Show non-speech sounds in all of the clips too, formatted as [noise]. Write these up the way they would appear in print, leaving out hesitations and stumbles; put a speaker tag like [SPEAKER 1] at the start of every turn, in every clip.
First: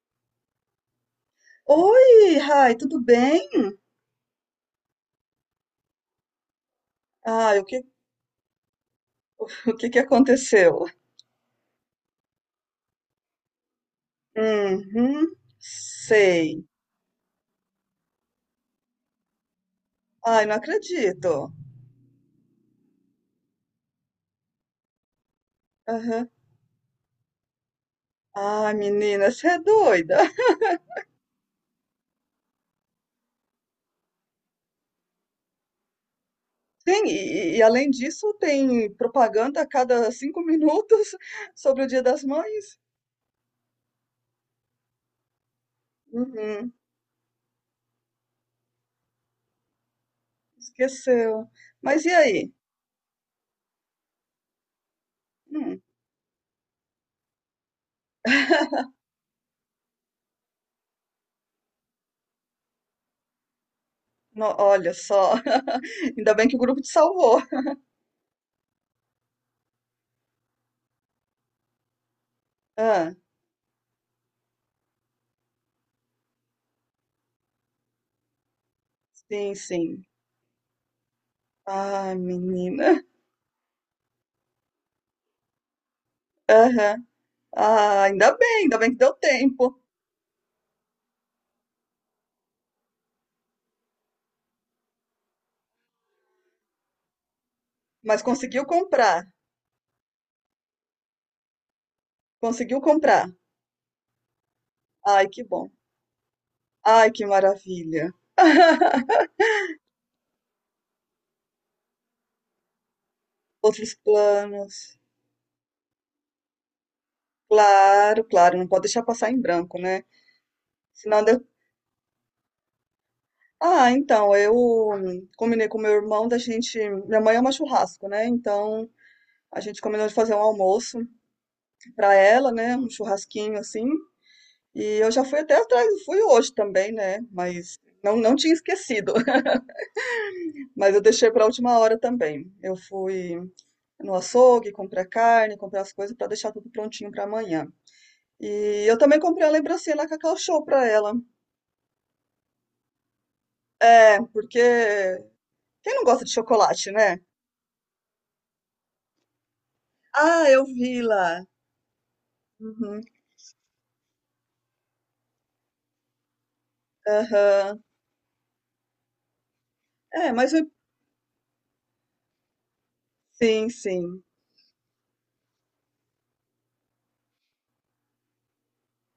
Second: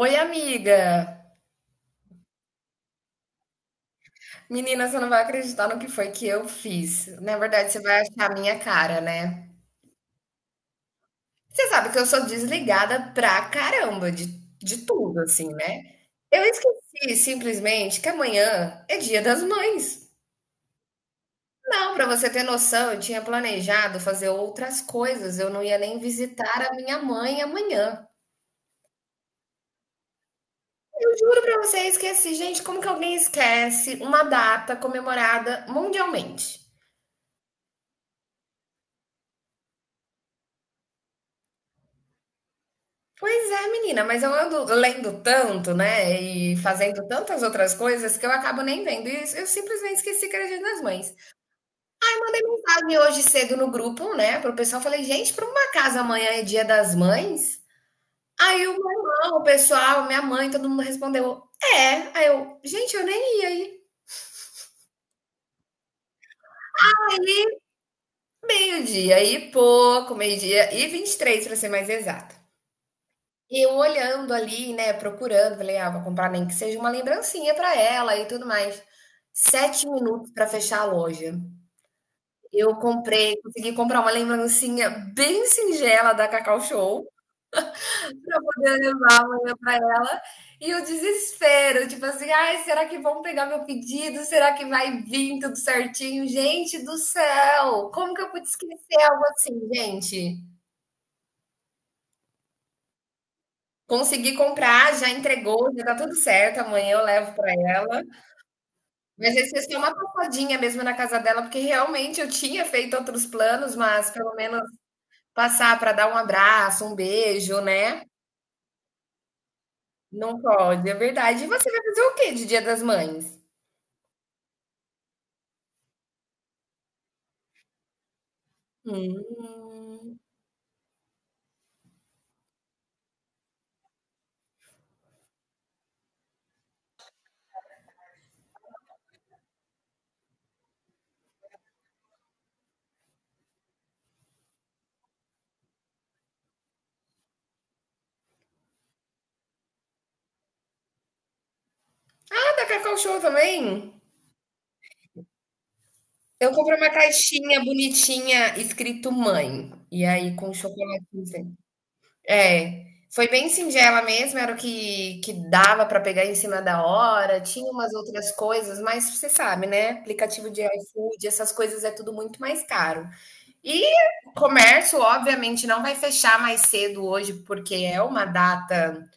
[SPEAKER 1] Oi, amiga!
[SPEAKER 2] Oi, Rai, tudo bem?
[SPEAKER 1] Menina, você não vai acreditar no que foi que eu fiz. Na
[SPEAKER 2] Ah,
[SPEAKER 1] verdade, você vai achar a minha cara, né?
[SPEAKER 2] [laughs] o que que aconteceu?
[SPEAKER 1] Você sabe que eu sou desligada pra caramba de tudo,
[SPEAKER 2] Uhum,
[SPEAKER 1] assim, né? Eu
[SPEAKER 2] sei.
[SPEAKER 1] esqueci simplesmente que amanhã é Dia das Mães.
[SPEAKER 2] Ai, não acredito.
[SPEAKER 1] Não, pra você ter noção, eu tinha planejado fazer outras coisas, eu não ia nem
[SPEAKER 2] Aham.
[SPEAKER 1] visitar a minha mãe amanhã.
[SPEAKER 2] Ai, menina, você é doida. [laughs]
[SPEAKER 1] Eu juro pra você, eu esqueci. Gente, como que alguém esquece uma data comemorada mundialmente?
[SPEAKER 2] Sim, e além disso, tem propaganda a cada cinco minutos [laughs] sobre o Dia das Mães?
[SPEAKER 1] Pois é, menina, mas eu ando lendo tanto, né? E
[SPEAKER 2] Uhum,
[SPEAKER 1] fazendo tantas outras coisas que eu acabo nem vendo. E eu simplesmente esqueci que era Dia das Mães.
[SPEAKER 2] esqueceu. Mas e
[SPEAKER 1] Aí mandei
[SPEAKER 2] aí?
[SPEAKER 1] mensagem hoje cedo no grupo, né? Pro pessoal, falei, gente, por uma
[SPEAKER 2] Hum,
[SPEAKER 1] casa amanhã é Dia das Mães? Aí o meu irmão, o pessoal, minha mãe, todo mundo respondeu, é. Aí eu, gente, eu nem ia aí.
[SPEAKER 2] olha só. [laughs] Ainda bem que o grupo te salvou.
[SPEAKER 1] Meio-dia e pouco, meio-dia e 23 para ser mais exata.
[SPEAKER 2] Ah,
[SPEAKER 1] E eu olhando ali, né, procurando, falei: "Ah, vou comprar nem que seja uma lembrancinha para ela e tudo mais".
[SPEAKER 2] sim,
[SPEAKER 1] 7
[SPEAKER 2] sim.
[SPEAKER 1] minutos para fechar a loja.
[SPEAKER 2] Ai,
[SPEAKER 1] Eu
[SPEAKER 2] menina.
[SPEAKER 1] comprei consegui comprar uma lembrancinha bem singela da Cacau
[SPEAKER 2] Aham.
[SPEAKER 1] Show,
[SPEAKER 2] Ah,
[SPEAKER 1] para poder
[SPEAKER 2] ainda bem que deu
[SPEAKER 1] levar amanhã para
[SPEAKER 2] tempo.
[SPEAKER 1] ela, e o desespero, tipo assim: "Ai, será que vão pegar meu pedido? Será que vai vir tudo certinho?". Gente do céu, como
[SPEAKER 2] Mas
[SPEAKER 1] que eu pude
[SPEAKER 2] conseguiu
[SPEAKER 1] esquecer algo
[SPEAKER 2] comprar,
[SPEAKER 1] assim, gente?
[SPEAKER 2] conseguiu comprar.
[SPEAKER 1] Consegui comprar, já
[SPEAKER 2] Ai, que bom.
[SPEAKER 1] entregou, já tá tudo certo, amanhã eu
[SPEAKER 2] Ai, que
[SPEAKER 1] levo para ela.
[SPEAKER 2] maravilha. [laughs]
[SPEAKER 1] Mas esse é só uma passadinha mesmo na casa dela, porque realmente eu tinha feito outros planos,
[SPEAKER 2] Outros
[SPEAKER 1] mas pelo menos
[SPEAKER 2] planos.
[SPEAKER 1] passar para dar um abraço, um beijo, né?
[SPEAKER 2] Claro, claro, não pode deixar passar em branco, né?
[SPEAKER 1] Não pode, é
[SPEAKER 2] Senão deu...
[SPEAKER 1] verdade. E você vai fazer o quê de Dia das Mães?
[SPEAKER 2] Ah, então, eu combinei com meu irmão da gente. Minha mãe ama churrasco, né? Então,
[SPEAKER 1] Hum.
[SPEAKER 2] a gente combinou de fazer um almoço pra ela, né? Um churrasquinho assim. E eu já fui até atrás, fui hoje também, né? Mas não, não tinha esquecido. [laughs] Mas eu deixei pra última hora também. Eu fui no açougue, comprar carne, comprar as coisas para deixar tudo prontinho para amanhã. E eu também comprei uma lembrancinha lá Cacau Show para ela.
[SPEAKER 1] Ah, da Cacau Show também?
[SPEAKER 2] É, porque quem não gosta de
[SPEAKER 1] Eu comprei
[SPEAKER 2] chocolate,
[SPEAKER 1] uma
[SPEAKER 2] né?
[SPEAKER 1] caixinha bonitinha escrito mãe. E aí
[SPEAKER 2] Ah,
[SPEAKER 1] com
[SPEAKER 2] eu vi
[SPEAKER 1] chocolate.
[SPEAKER 2] lá.
[SPEAKER 1] É,
[SPEAKER 2] Uhum,
[SPEAKER 1] foi bem singela mesmo, era o que que dava para pegar em cima da hora, tinha
[SPEAKER 2] aham.
[SPEAKER 1] umas outras coisas, mas você sabe, né,
[SPEAKER 2] É,
[SPEAKER 1] aplicativo
[SPEAKER 2] mas
[SPEAKER 1] de iFood, essas coisas é tudo muito mais caro.
[SPEAKER 2] sim,
[SPEAKER 1] E
[SPEAKER 2] sim.
[SPEAKER 1] o comércio, obviamente, não vai fechar mais cedo hoje, porque é uma data,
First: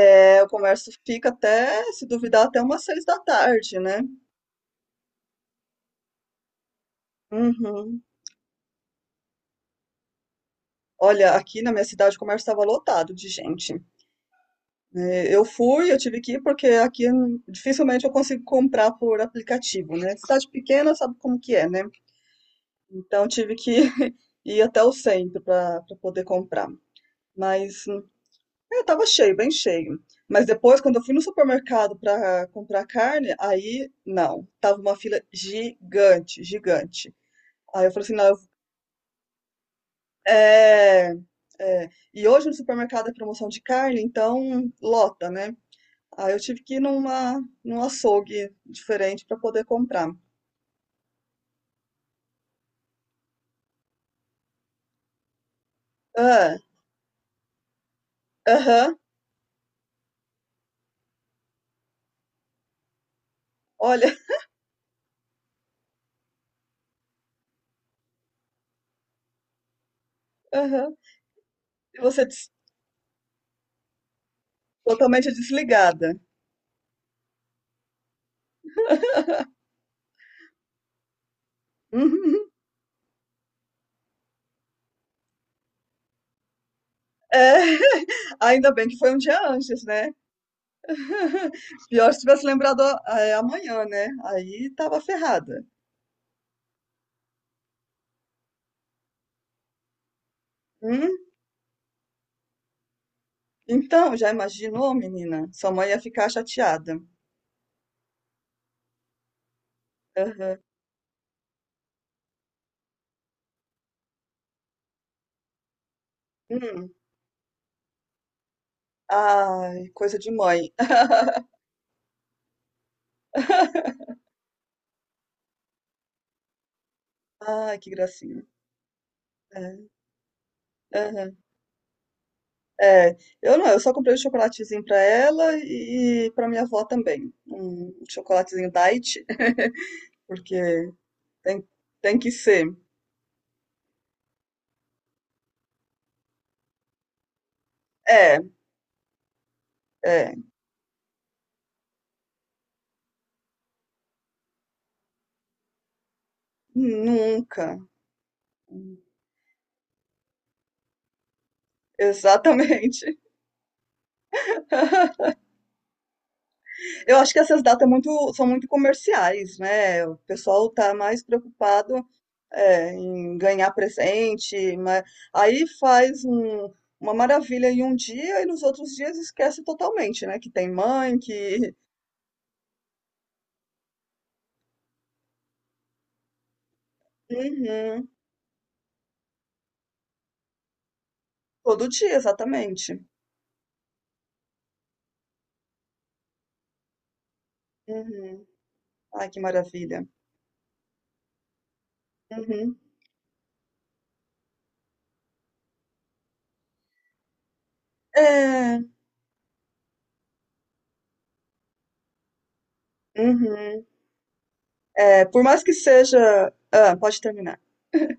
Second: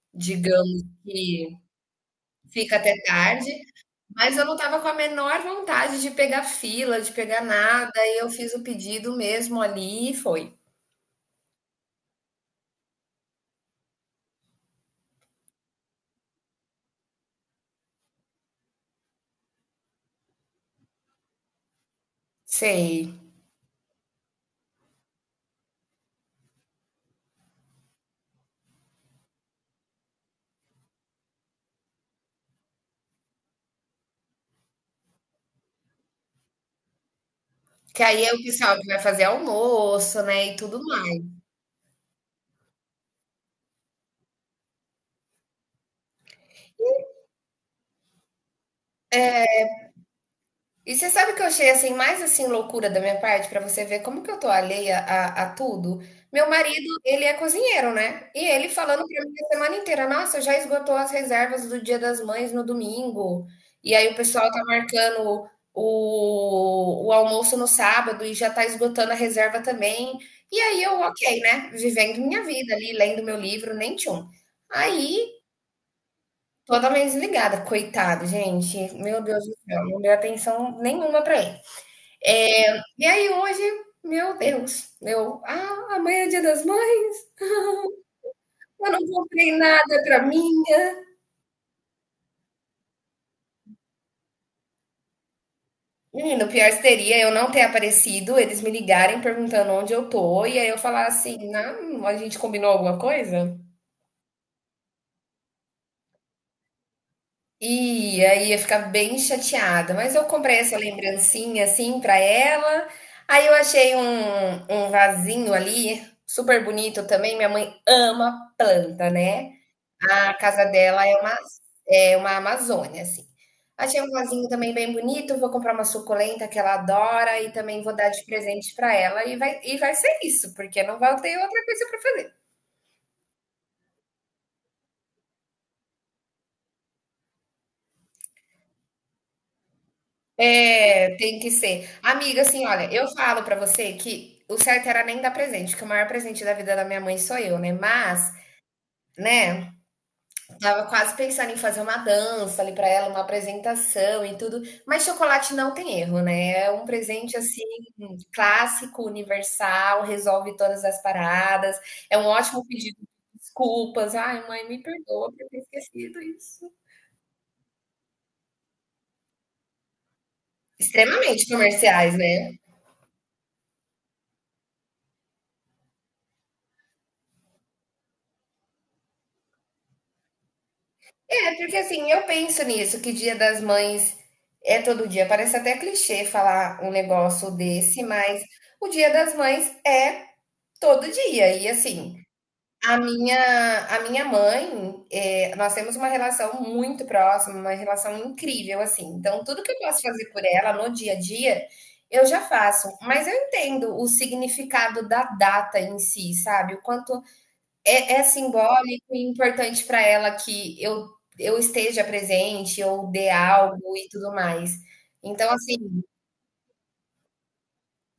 [SPEAKER 2] É, o
[SPEAKER 1] digamos
[SPEAKER 2] comércio fica
[SPEAKER 1] que
[SPEAKER 2] até, se duvidar, até
[SPEAKER 1] fica
[SPEAKER 2] umas
[SPEAKER 1] até
[SPEAKER 2] seis da
[SPEAKER 1] tarde,
[SPEAKER 2] tarde, né?
[SPEAKER 1] mas eu não estava com a menor vontade de pegar fila, de pegar nada,
[SPEAKER 2] Uhum.
[SPEAKER 1] e eu fiz o pedido mesmo ali e foi.
[SPEAKER 2] Olha, aqui na minha cidade o comércio estava lotado de gente. É, eu tive que ir, porque aqui dificilmente eu consigo comprar por aplicativo, né? Cidade pequena sabe como que é, né?
[SPEAKER 1] Sei.
[SPEAKER 2] Então tive que [laughs] ir até o centro para poder comprar. Mas é, tava cheio, bem cheio. Mas depois, quando eu fui no supermercado para comprar carne, aí não, tava uma fila gigante, gigante. Aí eu
[SPEAKER 1] Que
[SPEAKER 2] falei assim,
[SPEAKER 1] aí
[SPEAKER 2] não,
[SPEAKER 1] é o pessoal que vai fazer almoço, né, e tudo
[SPEAKER 2] é,
[SPEAKER 1] mais.
[SPEAKER 2] é. E hoje no supermercado é promoção de carne, então lota, né? Aí eu tive que ir num açougue diferente para poder comprar.
[SPEAKER 1] E você sabe que eu achei assim mais assim loucura da minha parte pra você ver como que eu tô alheia a tudo? Meu
[SPEAKER 2] Ah,
[SPEAKER 1] marido, ele é cozinheiro, né? E ele
[SPEAKER 2] aham,
[SPEAKER 1] falando pra mim a semana inteira, nossa, já esgotou as reservas do Dia das Mães no domingo. E aí
[SPEAKER 2] olha,
[SPEAKER 1] o pessoal tá marcando o almoço no sábado e já tá esgotando a reserva também. E aí
[SPEAKER 2] aham.
[SPEAKER 1] eu, ok, né?
[SPEAKER 2] E
[SPEAKER 1] Vivendo
[SPEAKER 2] você
[SPEAKER 1] minha vida ali, lendo meu livro, nem tchum. Aí,
[SPEAKER 2] totalmente desligada.
[SPEAKER 1] totalmente desligada, coitado, gente. Meu Deus do céu, não deu atenção nenhuma para ele.
[SPEAKER 2] Uhum.
[SPEAKER 1] É, e aí hoje, meu Deus, eu, ah, amanhã é dia das mães,
[SPEAKER 2] É, [laughs] ainda bem
[SPEAKER 1] eu
[SPEAKER 2] que
[SPEAKER 1] não
[SPEAKER 2] foi um dia
[SPEAKER 1] comprei
[SPEAKER 2] antes,
[SPEAKER 1] nada
[SPEAKER 2] né?
[SPEAKER 1] pra minha.
[SPEAKER 2] [laughs] Pior se tivesse lembrado é, amanhã, né? Aí tava ferrada.
[SPEAKER 1] Menino, o pior seria eu não ter aparecido, eles me ligarem perguntando onde eu tô, e aí eu falar
[SPEAKER 2] Hum?
[SPEAKER 1] assim, não, a gente combinou alguma coisa?
[SPEAKER 2] Então, já imaginou, menina? Sua mãe ia ficar chateada.
[SPEAKER 1] Ia ficar bem chateada, mas eu
[SPEAKER 2] Aham.
[SPEAKER 1] comprei essa lembrancinha assim pra ela. Aí eu achei um vasinho ali, super
[SPEAKER 2] Hum.
[SPEAKER 1] bonito também. Minha mãe ama planta, né?
[SPEAKER 2] Ai, coisa de
[SPEAKER 1] A casa
[SPEAKER 2] mãe.
[SPEAKER 1] dela
[SPEAKER 2] [laughs]
[SPEAKER 1] é uma Amazônia, assim. Achei um vasinho também bem bonito. Vou comprar uma suculenta que ela adora e
[SPEAKER 2] Ai,
[SPEAKER 1] também
[SPEAKER 2] que
[SPEAKER 1] vou dar de
[SPEAKER 2] gracinha.
[SPEAKER 1] presente pra ela. E vai, e
[SPEAKER 2] É,
[SPEAKER 1] vai ser isso, porque não vai
[SPEAKER 2] aham.
[SPEAKER 1] ter outra coisa pra fazer.
[SPEAKER 2] É, eu não, eu só comprei um chocolatezinho pra ela e pra minha avó também. Um chocolatezinho diet, [laughs] porque
[SPEAKER 1] É, tem que
[SPEAKER 2] tem,
[SPEAKER 1] ser.
[SPEAKER 2] tem que
[SPEAKER 1] Amiga, assim,
[SPEAKER 2] ser.
[SPEAKER 1] olha, eu falo pra você que o certo era nem dar presente, que o maior presente da vida da minha mãe sou eu, né? Mas,
[SPEAKER 2] É,
[SPEAKER 1] né,
[SPEAKER 2] é,
[SPEAKER 1] tava quase pensando em fazer uma dança ali pra ela, uma apresentação e tudo. Mas chocolate não tem erro, né? É um presente assim
[SPEAKER 2] nunca.
[SPEAKER 1] clássico, universal, resolve todas as paradas. É um ótimo pedido
[SPEAKER 2] Exatamente.
[SPEAKER 1] de desculpas. Ai, mãe, me perdoa
[SPEAKER 2] [laughs]
[SPEAKER 1] por ter esquecido isso.
[SPEAKER 2] Eu acho que essas datas é muito, são muito comerciais, né? O pessoal tá mais
[SPEAKER 1] Extremamente
[SPEAKER 2] preocupado,
[SPEAKER 1] comerciais, né?
[SPEAKER 2] é, em ganhar presente, mas aí faz um- uma maravilha em um dia e nos outros dias esquece totalmente, né? Que tem mãe,
[SPEAKER 1] É,
[SPEAKER 2] que.
[SPEAKER 1] porque assim, eu penso nisso, que Dia das Mães é todo dia. Parece até clichê falar um
[SPEAKER 2] [laughs]
[SPEAKER 1] negócio desse,
[SPEAKER 2] Uhum.
[SPEAKER 1] mas o Dia das Mães é todo dia. E
[SPEAKER 2] Todo dia,
[SPEAKER 1] assim, a
[SPEAKER 2] exatamente.
[SPEAKER 1] minha, a minha mãe, é, nós temos uma relação muito próxima, uma relação
[SPEAKER 2] Uhum.
[SPEAKER 1] incrível, assim.
[SPEAKER 2] Ai, que
[SPEAKER 1] Então, tudo que eu posso
[SPEAKER 2] maravilha.
[SPEAKER 1] fazer por ela no dia a dia, eu já
[SPEAKER 2] Uhum.
[SPEAKER 1] faço. Mas eu entendo o significado da data em si, sabe? O quanto é
[SPEAKER 2] É.
[SPEAKER 1] simbólico e importante para ela que eu esteja presente, eu dê
[SPEAKER 2] Uhum.
[SPEAKER 1] algo e tudo mais.
[SPEAKER 2] É, por
[SPEAKER 1] Então,
[SPEAKER 2] mais que
[SPEAKER 1] assim
[SPEAKER 2] seja pode terminar.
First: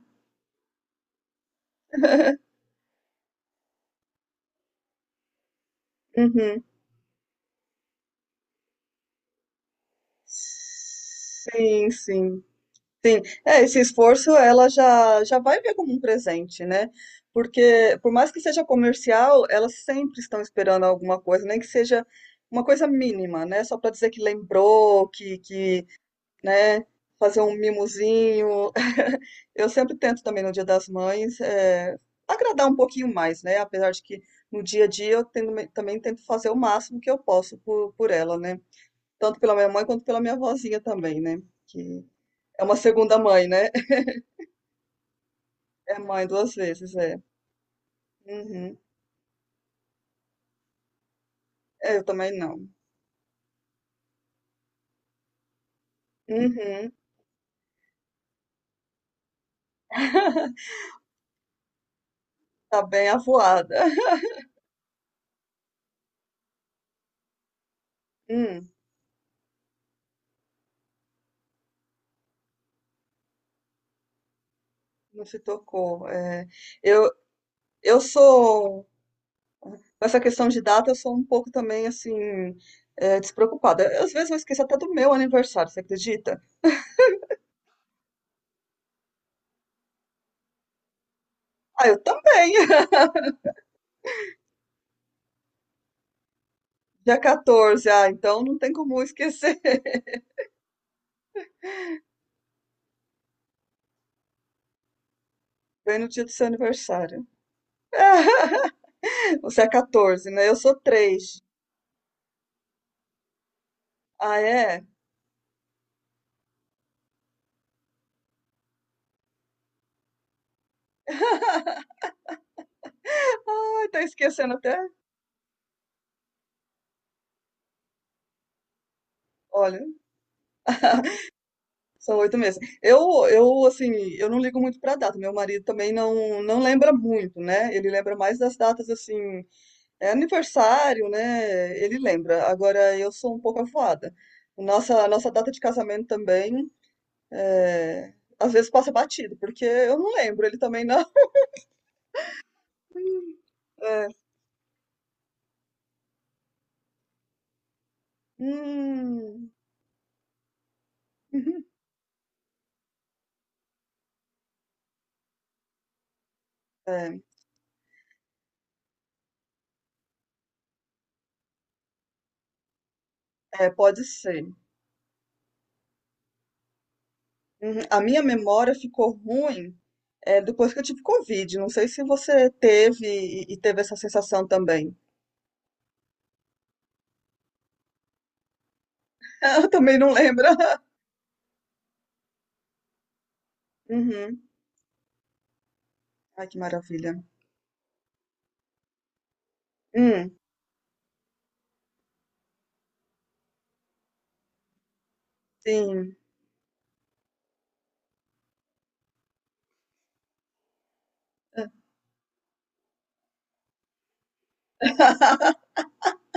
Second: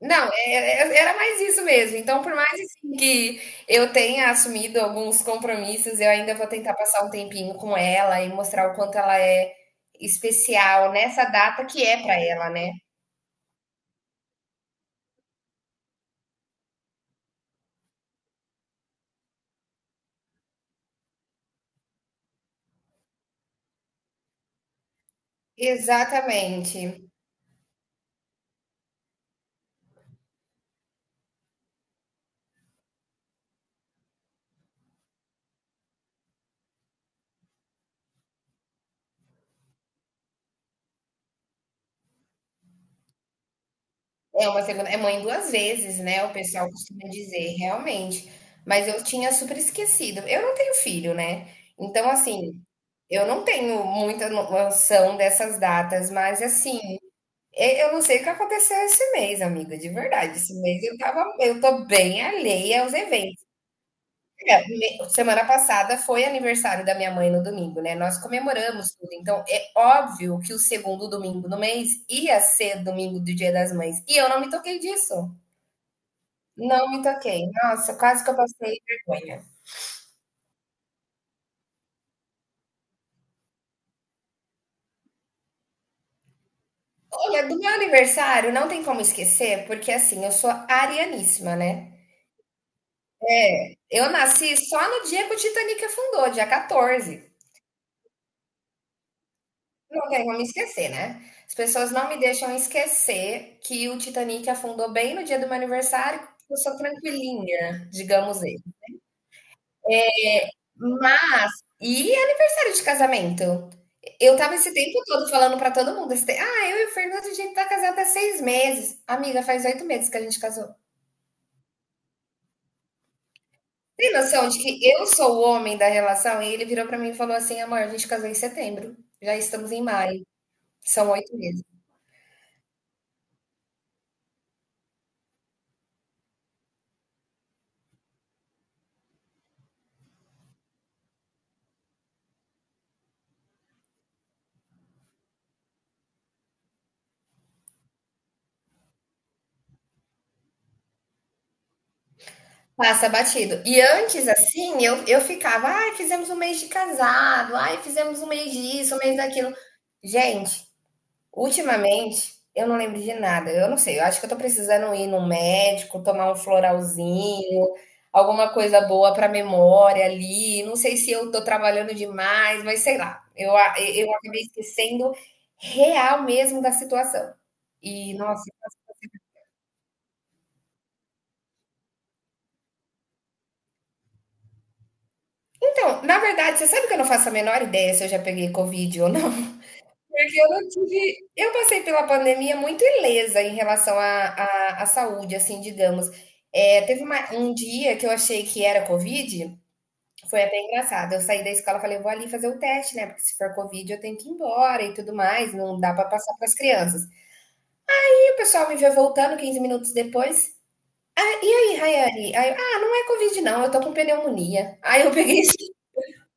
[SPEAKER 1] não, era mais isso mesmo. Então, por mais, assim, que eu tenha assumido alguns compromissos, eu ainda vou
[SPEAKER 2] Uhum.
[SPEAKER 1] tentar passar um tempinho com ela e mostrar o quanto ela é especial nessa data que
[SPEAKER 2] Sim,
[SPEAKER 1] é para
[SPEAKER 2] sim.
[SPEAKER 1] ela, né.
[SPEAKER 2] Sim. É, esse esforço ela já já vai ver como um presente, né? Porque por mais que seja comercial, elas sempre estão esperando alguma coisa, nem que seja uma coisa mínima, né? Só para dizer que lembrou, que né?
[SPEAKER 1] Exatamente.
[SPEAKER 2] Fazer um mimozinho. [laughs] Eu sempre tento também no Dia das Mães agradar um pouquinho mais, né? Apesar de que no dia a dia eu também tento fazer o máximo que eu posso por ela, né? Tanto pela minha mãe quanto pela minha vozinha também, né? Que é uma segunda mãe, né? [laughs]
[SPEAKER 1] É uma segunda é mãe duas
[SPEAKER 2] É
[SPEAKER 1] vezes, né,
[SPEAKER 2] mãe
[SPEAKER 1] o
[SPEAKER 2] duas
[SPEAKER 1] pessoal
[SPEAKER 2] vezes,
[SPEAKER 1] costuma
[SPEAKER 2] é.
[SPEAKER 1] dizer, realmente.
[SPEAKER 2] Uhum.
[SPEAKER 1] Mas eu tinha super esquecido. Eu não tenho filho, né,
[SPEAKER 2] É, eu
[SPEAKER 1] então,
[SPEAKER 2] também
[SPEAKER 1] assim,
[SPEAKER 2] não.
[SPEAKER 1] eu não tenho muita no noção dessas datas, mas, assim,
[SPEAKER 2] Uhum.
[SPEAKER 1] e eu não sei o que aconteceu esse mês, amiga, de verdade. Esse mês eu tava, eu tô bem
[SPEAKER 2] Tá
[SPEAKER 1] alheia aos
[SPEAKER 2] bem
[SPEAKER 1] eventos.
[SPEAKER 2] avoada. [laughs]
[SPEAKER 1] É, me semana passada foi aniversário da minha mãe no domingo, né, nós
[SPEAKER 2] Hum,
[SPEAKER 1] comemoramos tudo, então é óbvio que o segundo domingo do mês ia ser domingo do Dia das Mães, e eu não me toquei
[SPEAKER 2] não
[SPEAKER 1] disso.
[SPEAKER 2] se tocou. É.
[SPEAKER 1] Não me
[SPEAKER 2] Eu,
[SPEAKER 1] toquei. Nossa,
[SPEAKER 2] eu
[SPEAKER 1] quase que eu passei
[SPEAKER 2] sou.
[SPEAKER 1] vergonha.
[SPEAKER 2] Com essa questão de data, eu sou um pouco também assim, despreocupada. Eu, às vezes eu esqueço até do meu aniversário, você acredita?
[SPEAKER 1] Olha, do meu aniversário não tem como esquecer, porque assim, eu sou arianíssima,
[SPEAKER 2] Ah,
[SPEAKER 1] né?
[SPEAKER 2] eu também! [laughs]
[SPEAKER 1] Eu nasci só no dia que o Titanic afundou, dia
[SPEAKER 2] Dia
[SPEAKER 1] 14.
[SPEAKER 2] 14, ah, então não tem como eu esquecer. [laughs]
[SPEAKER 1] Não tem como esquecer, né? As pessoas não me deixam esquecer que o Titanic afundou bem no dia do meu
[SPEAKER 2] Bem no
[SPEAKER 1] aniversário,
[SPEAKER 2] dia do seu
[SPEAKER 1] porque eu sou
[SPEAKER 2] aniversário.
[SPEAKER 1] tranquilinha, digamos.
[SPEAKER 2] [laughs] Você é 14, né? Eu sou três.
[SPEAKER 1] Mas e aniversário de casamento? Eu
[SPEAKER 2] Ah,
[SPEAKER 1] tava esse
[SPEAKER 2] é?
[SPEAKER 1] tempo todo falando para todo mundo, ah, eu e o Fernando, a gente tá casado há 6 meses. Amiga, faz 8 meses que a gente casou.
[SPEAKER 2] Ai, tá
[SPEAKER 1] Tem noção
[SPEAKER 2] esquecendo
[SPEAKER 1] de
[SPEAKER 2] até.
[SPEAKER 1] que eu sou o homem da relação? E ele virou para mim e falou assim, amor, a gente casou em setembro, já estamos
[SPEAKER 2] Olha,
[SPEAKER 1] em maio, são
[SPEAKER 2] [laughs]
[SPEAKER 1] 8 meses.
[SPEAKER 2] são oito meses. Eu, assim, eu não ligo muito pra data. Meu marido também não, não lembra muito, né? Ele lembra mais das datas, assim. É aniversário, né? Ele lembra. Agora eu sou um pouco avoada. Nossa, nossa data de casamento também, é, às vezes passa batido, porque eu não lembro, ele também não.
[SPEAKER 1] Passa batido. E
[SPEAKER 2] É,
[SPEAKER 1] antes, assim, eu ficava, ai, fizemos um mês de casado, ai, fizemos um mês disso, um mês
[SPEAKER 2] hum,
[SPEAKER 1] daquilo. Gente,
[SPEAKER 2] [laughs] uhum,
[SPEAKER 1] ultimamente, eu não lembro de nada. Eu não sei, eu acho que eu tô precisando ir num médico, tomar um
[SPEAKER 2] é,
[SPEAKER 1] floralzinho, alguma coisa boa pra memória ali. Não sei se eu tô trabalhando demais, mas sei lá.
[SPEAKER 2] é, pode
[SPEAKER 1] Eu acabei
[SPEAKER 2] ser.
[SPEAKER 1] esquecendo real mesmo da situação.
[SPEAKER 2] Uhum. A
[SPEAKER 1] E,
[SPEAKER 2] minha
[SPEAKER 1] nossa.
[SPEAKER 2] memória ficou ruim, é, depois que eu tive Covid. Não sei se você teve e teve essa sensação também.
[SPEAKER 1] Então, na verdade, você sabe que eu não faço a menor ideia se eu já peguei Covid ou não?
[SPEAKER 2] [laughs] Eu também não
[SPEAKER 1] Porque
[SPEAKER 2] lembro.
[SPEAKER 1] eu não
[SPEAKER 2] [laughs]
[SPEAKER 1] tive. Eu passei pela pandemia muito ilesa em relação à,
[SPEAKER 2] Uhum.
[SPEAKER 1] à, à saúde, assim, digamos.
[SPEAKER 2] Ai, que
[SPEAKER 1] É, teve
[SPEAKER 2] maravilha.
[SPEAKER 1] um dia que eu achei que era Covid,
[SPEAKER 2] Hum,
[SPEAKER 1] foi até engraçado. Eu saí da escola e falei, vou ali fazer o teste, né? Porque se for Covid, eu tenho que ir embora e tudo mais, não dá pra
[SPEAKER 2] sim.
[SPEAKER 1] passar pras crianças. E o pessoal me vê voltando 15 minutos depois. "Ah, e aí, Rayane?" Aí eu, ah, não é Covid, não, eu tô com pneumonia. Aí eu
[SPEAKER 2] [laughs]
[SPEAKER 1] peguei,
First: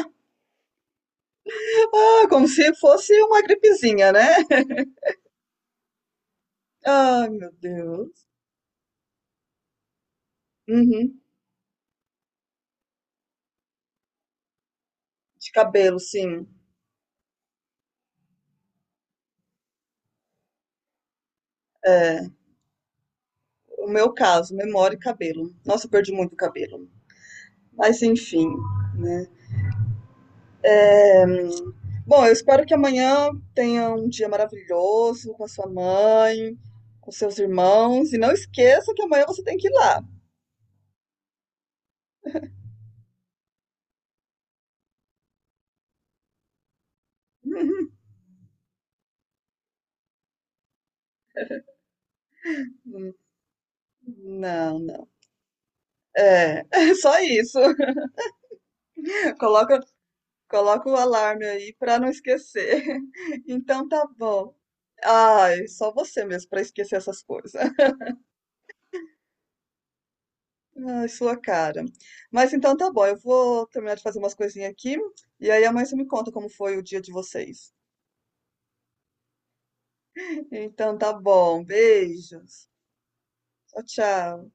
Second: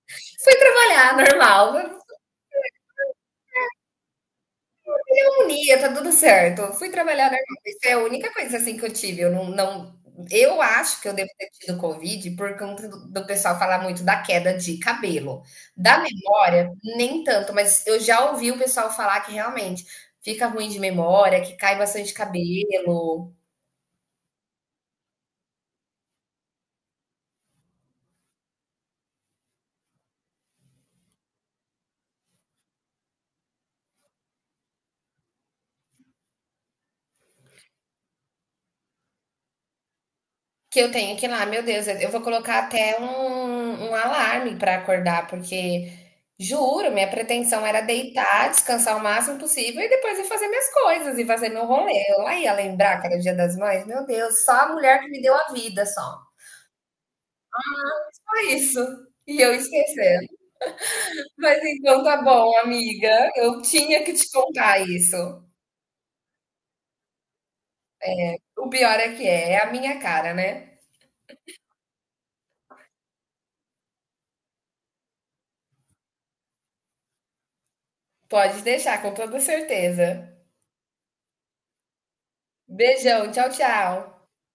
[SPEAKER 1] [laughs] fui trabalhar, normal.
[SPEAKER 2] Ah, como se fosse uma gripezinha, né? [laughs]
[SPEAKER 1] Pneumonia, tá tudo certo. Eu fui trabalhar
[SPEAKER 2] Ai,
[SPEAKER 1] normal.
[SPEAKER 2] meu
[SPEAKER 1] Isso é a
[SPEAKER 2] Deus.
[SPEAKER 1] única coisa assim que eu tive. Eu não, não, eu acho que eu
[SPEAKER 2] Uhum.
[SPEAKER 1] devo ter tido Covid por conta do pessoal falar muito da queda de cabelo.
[SPEAKER 2] De
[SPEAKER 1] Da
[SPEAKER 2] cabelo, sim.
[SPEAKER 1] memória, nem tanto, mas eu já ouvi o pessoal falar que realmente fica ruim de memória, que cai bastante
[SPEAKER 2] É,
[SPEAKER 1] cabelo.
[SPEAKER 2] o meu caso, memória e cabelo. Nossa, eu perdi muito cabelo. Mas enfim, né? Bom, eu espero que amanhã tenha um dia maravilhoso com a sua mãe, com seus irmãos. E não esqueça que amanhã você tem que ir lá.
[SPEAKER 1] Que eu tenho que ir lá. Meu Deus, eu vou colocar até um alarme para acordar, porque juro, minha pretensão era deitar, descansar o máximo possível e depois ir fazer minhas coisas e fazer meu rolê. Eu lá ia lembrar que
[SPEAKER 2] Hum,
[SPEAKER 1] era o Dia das Mães. Meu Deus, só a
[SPEAKER 2] Não,
[SPEAKER 1] mulher
[SPEAKER 2] não.
[SPEAKER 1] que me deu a vida, só.
[SPEAKER 2] É, [laughs] é só isso.
[SPEAKER 1] Só isso.
[SPEAKER 2] [laughs]
[SPEAKER 1] E eu
[SPEAKER 2] Coloca,
[SPEAKER 1] esquecendo.
[SPEAKER 2] coloca o alarme
[SPEAKER 1] Mas
[SPEAKER 2] aí pra
[SPEAKER 1] então
[SPEAKER 2] não
[SPEAKER 1] tá bom,
[SPEAKER 2] esquecer.
[SPEAKER 1] amiga.
[SPEAKER 2] [laughs]
[SPEAKER 1] Eu
[SPEAKER 2] Então
[SPEAKER 1] tinha
[SPEAKER 2] tá
[SPEAKER 1] que te
[SPEAKER 2] bom.
[SPEAKER 1] contar isso.
[SPEAKER 2] Ai, só você mesmo para esquecer essas coisas. [laughs]
[SPEAKER 1] O pior é que é, é a minha cara, né?
[SPEAKER 2] Ai, sua cara. Mas então tá bom, eu vou terminar de fazer umas coisinhas aqui e aí amanhã você me conta como foi o dia de vocês.
[SPEAKER 1] Pode deixar, com toda certeza.
[SPEAKER 2] Então tá bom, beijos.
[SPEAKER 1] Beijão, tchau,
[SPEAKER 2] Tchau,
[SPEAKER 1] tchau.
[SPEAKER 2] tchau.